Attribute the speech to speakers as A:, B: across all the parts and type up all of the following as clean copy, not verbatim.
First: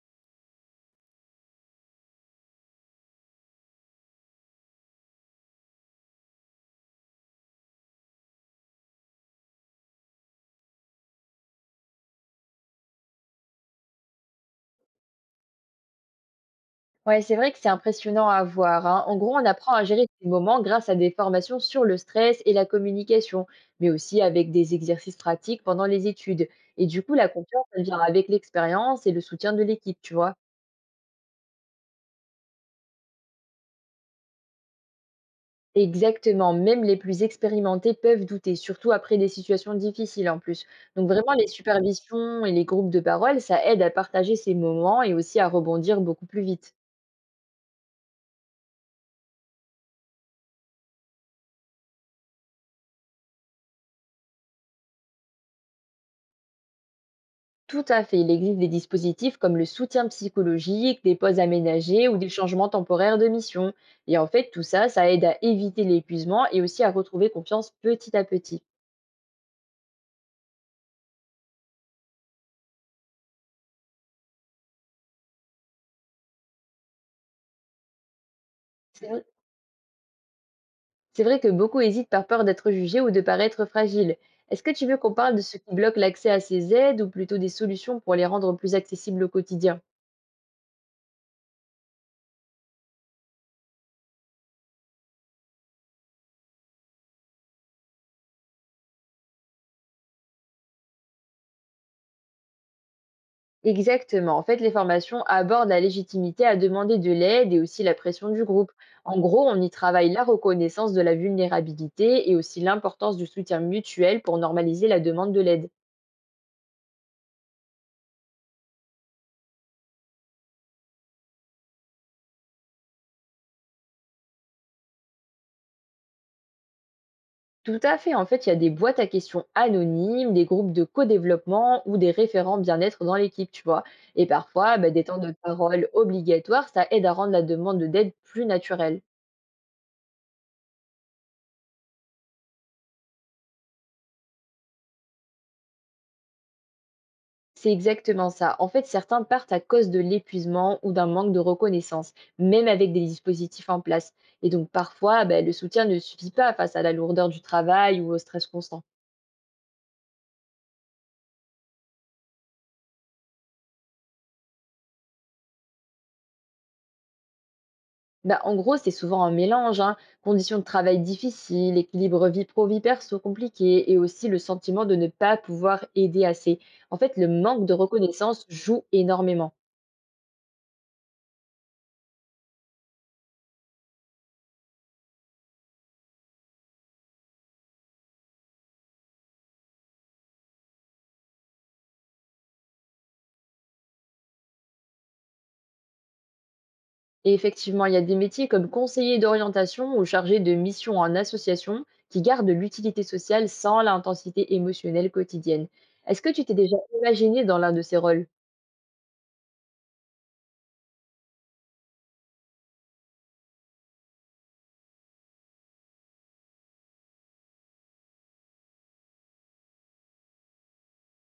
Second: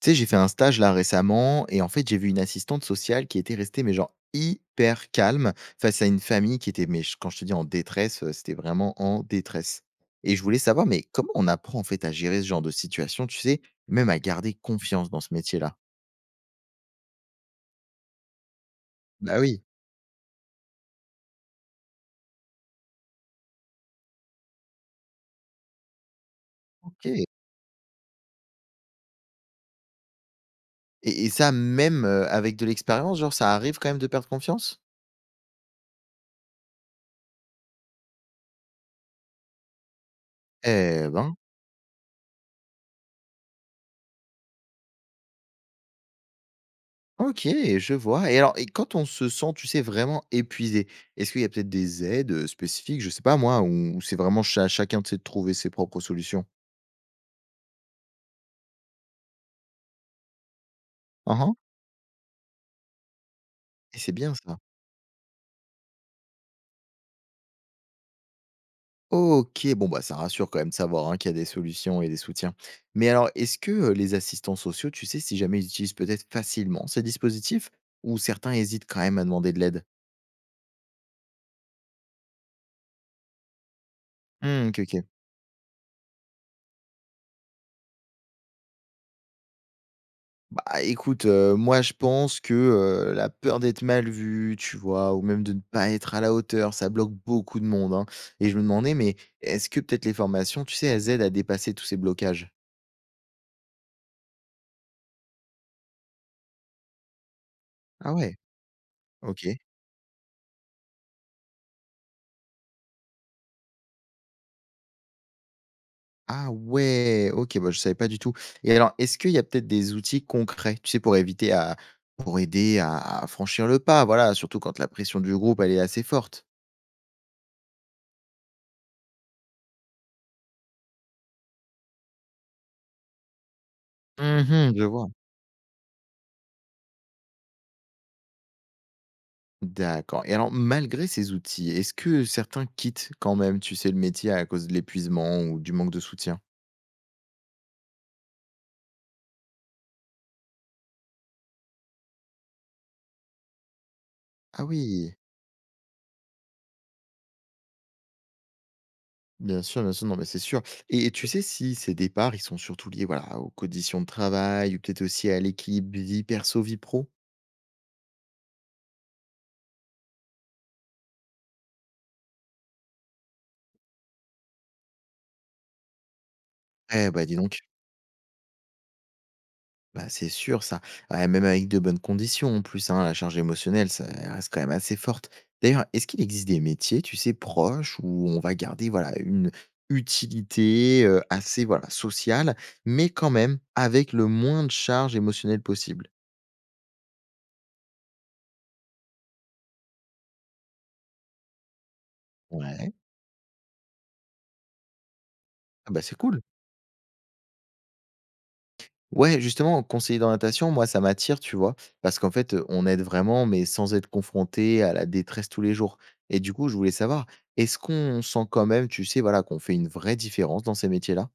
A: Tu sais, j'ai fait un stage là récemment et en fait, j'ai vu une assistante sociale qui était restée, mais genre hyper calme face à une famille qui était, mais quand je te dis en détresse, c'était vraiment en détresse. Et je voulais savoir, mais comment on apprend en fait à gérer ce genre de situation, tu sais, même à garder confiance dans ce métier-là.
B: Ouais, c'est vrai que c'est impressionnant à voir, hein. En gros,
A: Bah
B: on
A: oui.
B: apprend à gérer ces moments grâce à des formations sur le stress et la communication, mais aussi avec des exercices pratiques pendant les études. Et du coup,
A: Ok.
B: la confiance, elle vient avec l'expérience et le soutien de l'équipe, tu vois.
A: Et ça, même avec de l'expérience, genre, ça arrive quand même de perdre confiance.
B: Exactement, même les plus expérimentés peuvent douter, surtout après des situations difficiles en plus. Donc
A: Eh
B: vraiment,
A: ben.
B: les supervisions et les groupes de parole, ça aide à partager ces moments et aussi à rebondir beaucoup plus vite.
A: OK, je vois. Et alors, et quand on se sent, tu sais, vraiment épuisé, est-ce qu'il y a peut-être des aides, spécifiques, je sais pas moi, ou c'est vraiment chacun, tu sais, de trouver ses propres solutions?
B: Tout à fait. Il existe des dispositifs comme le soutien psychologique, des pauses
A: Hein, hein,
B: aménagées ou des changements temporaires de mission.
A: et c'est
B: Et en
A: bien
B: fait,
A: ça.
B: tout ça, ça aide à éviter l'épuisement et aussi à retrouver confiance petit à petit.
A: OK, bon, bah, ça rassure quand même de savoir, hein, qu'il y a des solutions et des soutiens. Mais alors est-ce que, les assistants sociaux, tu sais si jamais ils utilisent peut-être facilement ces dispositifs ou certains hésitent quand
B: C'est
A: même
B: vrai
A: à demander de l'aide?
B: c'est vrai que beaucoup hésitent par peur d'être jugés ou de paraître fragiles. Est-ce
A: Mmh,
B: que
A: OK,
B: tu veux
A: OK.
B: qu'on parle de ce qui bloque l'accès à ces aides ou plutôt des solutions pour les rendre plus accessibles au quotidien?
A: Bah, écoute, moi, je pense que, la peur d'être mal vu, tu vois? Ou même de ne pas être à la hauteur, ça bloque beaucoup de monde, hein. Et je me demandais, mais est-ce que peut-être les formations, tu sais, elles aident à dépasser tous ces blocages?
B: Exactement. En fait, les formations abordent la légitimité à demander de l'aide et aussi la
A: Ah
B: pression
A: ouais,
B: du groupe. En
A: OK.
B: gros, on y travaille la reconnaissance de la vulnérabilité et aussi l'importance du soutien mutuel pour normaliser la demande de l'aide.
A: Ah ouais, OK, bah, je savais pas du tout. Et alors, est-ce qu'il y a peut-être des outils concrets, tu sais, pour aider à franchir le pas? Voilà, surtout quand la pression du groupe, elle est assez forte.
B: Tout à fait. En fait, il y a des boîtes à questions anonymes, des groupes de co-développement ou des référents bien-être dans l'équipe, tu vois. Et
A: Mmh,
B: parfois,
A: je
B: bah, des
A: vois.
B: temps de parole obligatoires, ça aide à rendre la demande d'aide plus naturelle.
A: D'accord. Et alors malgré ces outils, est-ce que certains quittent quand même, tu sais, le métier à cause de l'épuisement ou du manque de soutien?
B: C'est exactement ça. En fait, certains partent à cause de l'épuisement ou d'un manque de reconnaissance, même avec des dispositifs en place. Et
A: Ah
B: donc,
A: oui,
B: parfois, ben, le soutien ne suffit pas face à la lourdeur du travail ou au stress constant.
A: bien sûr, non mais c'est sûr. Et tu sais si ces départs, ils sont surtout liés, voilà, aux conditions de travail ou peut-être aussi à l'équilibre vie perso, vie pro?
B: Ben, en gros, c'est souvent un mélange, hein. Conditions de travail difficiles, équilibre vie pro-vie perso compliqué et aussi le sentiment de ne pas pouvoir aider assez. En
A: Eh
B: fait,
A: bah,
B: le
A: dis donc.
B: manque de reconnaissance joue énormément.
A: Bah, c'est sûr ça. Ouais, même avec de bonnes conditions en plus, hein, la charge émotionnelle, ça elle reste quand même assez forte. D'ailleurs, est-ce qu'il existe des métiers, tu sais, proches où on va garder voilà une utilité assez voilà sociale, mais quand même avec le moins de charge émotionnelle possible?
B: Et effectivement, il y a des métiers comme conseiller d'orientation ou chargé de mission en association qui gardent
A: Ouais.
B: l'utilité sociale sans l'intensité émotionnelle quotidienne.
A: Ah bah, c'est
B: Est-ce que
A: cool.
B: tu t'es déjà imaginé dans l'un de ces rôles?
A: Ouais, justement, conseiller d'orientation, moi, ça m'attire, tu vois, parce qu'en fait, on aide vraiment, mais sans être confronté à la détresse tous les jours. Et du coup, je voulais savoir, est-ce qu'on sent quand même, tu sais, voilà, qu'on fait une vraie différence dans ces métiers-là?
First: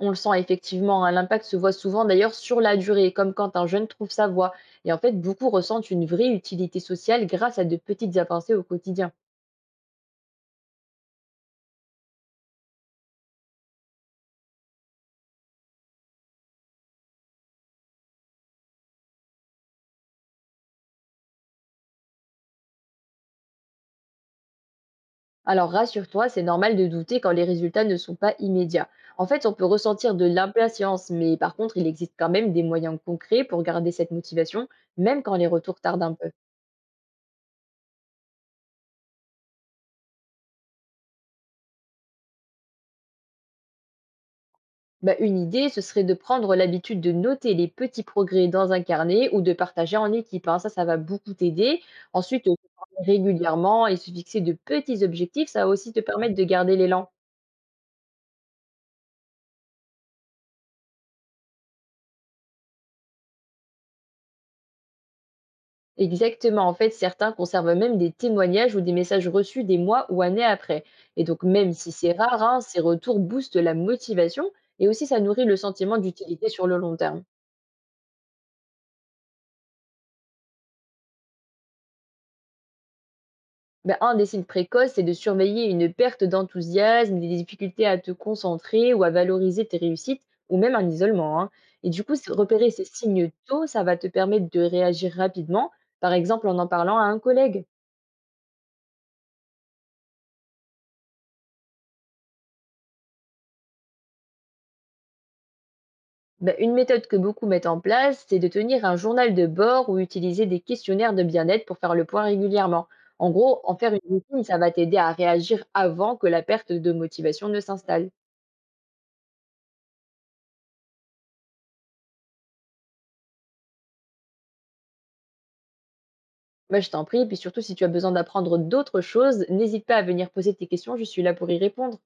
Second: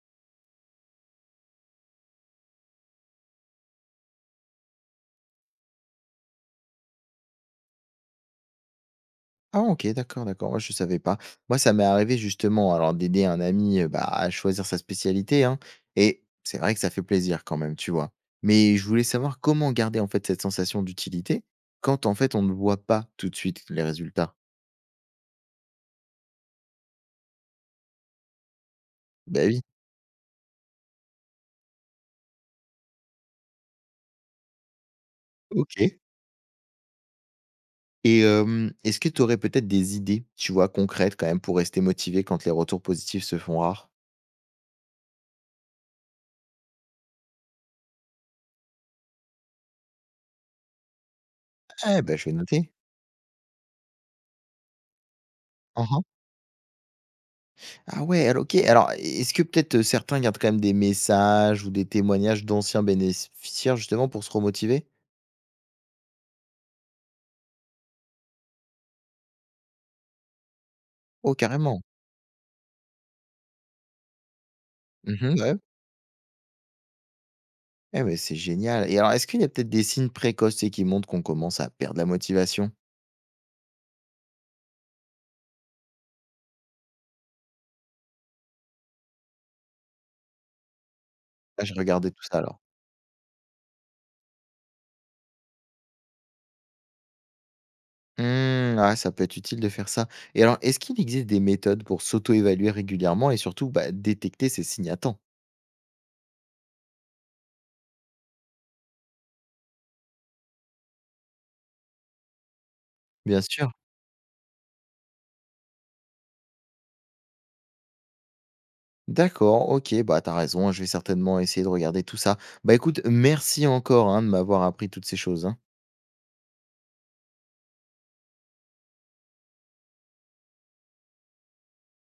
B: On le sent effectivement, hein, l'impact se voit souvent d'ailleurs sur la durée, comme quand un jeune trouve sa voie. Et en fait, beaucoup ressentent une vraie utilité sociale grâce à de petites avancées au quotidien.
A: Ah OK, d'accord, d'accord, moi je savais pas. Moi, ça m'est arrivé justement, alors d'aider un ami, bah, à choisir sa spécialité, hein, et c'est vrai que ça fait plaisir quand même, tu vois? Mais je voulais savoir comment garder, en fait, cette sensation d'utilité quand, en fait, on ne voit pas tout de suite les résultats?
B: Alors rassure-toi, c'est normal de douter quand les résultats ne sont pas immédiats. En fait,
A: Bah
B: on
A: oui.
B: peut ressentir de l'impatience, mais par contre, il existe quand même des moyens concrets pour garder cette motivation, même quand les retours
A: OK.
B: tardent un peu.
A: Et est-ce que tu aurais peut-être des idées, tu vois, concrètes quand même pour rester motivé quand les retours positifs se font rares?
B: Bah, une idée, ce serait de prendre l'habitude de noter les petits progrès dans un carnet ou de partager en équipe, hein. Ça va beaucoup t'aider.
A: Eh ben, je vais
B: Ensuite, se
A: noter.
B: former régulièrement et se fixer de petits objectifs, ça va aussi te
A: Mmh.
B: permettre de garder l'élan.
A: Ah ouais, alors OK. Alors est-ce que peut-être, certains gardent quand même des messages ou des témoignages d'anciens bénéficiaires justement pour se remotiver?
B: Exactement. En fait, certains conservent même des témoignages ou des messages reçus des mois ou années après. Et
A: Oh
B: donc, même
A: carrément.
B: si c'est rare, hein, ces retours boostent la motivation et aussi ça
A: Mmh,
B: nourrit le
A: ouais.
B: sentiment d'utilité sur le long terme.
A: Eh ben, c'est génial. Et alors est-ce qu'il y a peut-être des signes précoces, tu sais, qui montrent qu'on commence à perdre la motivation?
B: Ben, un des signes précoces, c'est de surveiller une perte d'enthousiasme, des difficultés à te concentrer ou à valoriser tes réussites, ou même un isolement, hein.
A: Ah, je
B: Et du
A: regardais
B: coup,
A: tout
B: c'est-
A: ça alors.
B: repérer ces signes tôt, ça va te permettre de réagir rapidement, par exemple en en parlant à un collègue.
A: Mmh, ah, ça peut être utile de faire ça. Et alors, est-ce qu'il existe des méthodes pour s'auto-évaluer régulièrement et surtout bah, détecter ces signes à temps?
B: Bah, une méthode que beaucoup mettent en place, c'est de tenir un journal de bord ou utiliser des questionnaires de bien-être pour faire le point régulièrement. En
A: Bien
B: gros,
A: sûr.
B: en faire une routine, ça va t'aider à réagir avant que la perte de motivation ne s'installe.
A: D'accord, ok, bah t'as raison, je vais certainement essayer de regarder tout ça. Bah écoute, merci encore hein, de m'avoir appris toutes ces choses. Hein.
B: Bah, je t'en prie, et puis surtout si tu as besoin d'apprendre d'autres choses, n'hésite pas à venir poser tes questions, je suis là pour y répondre.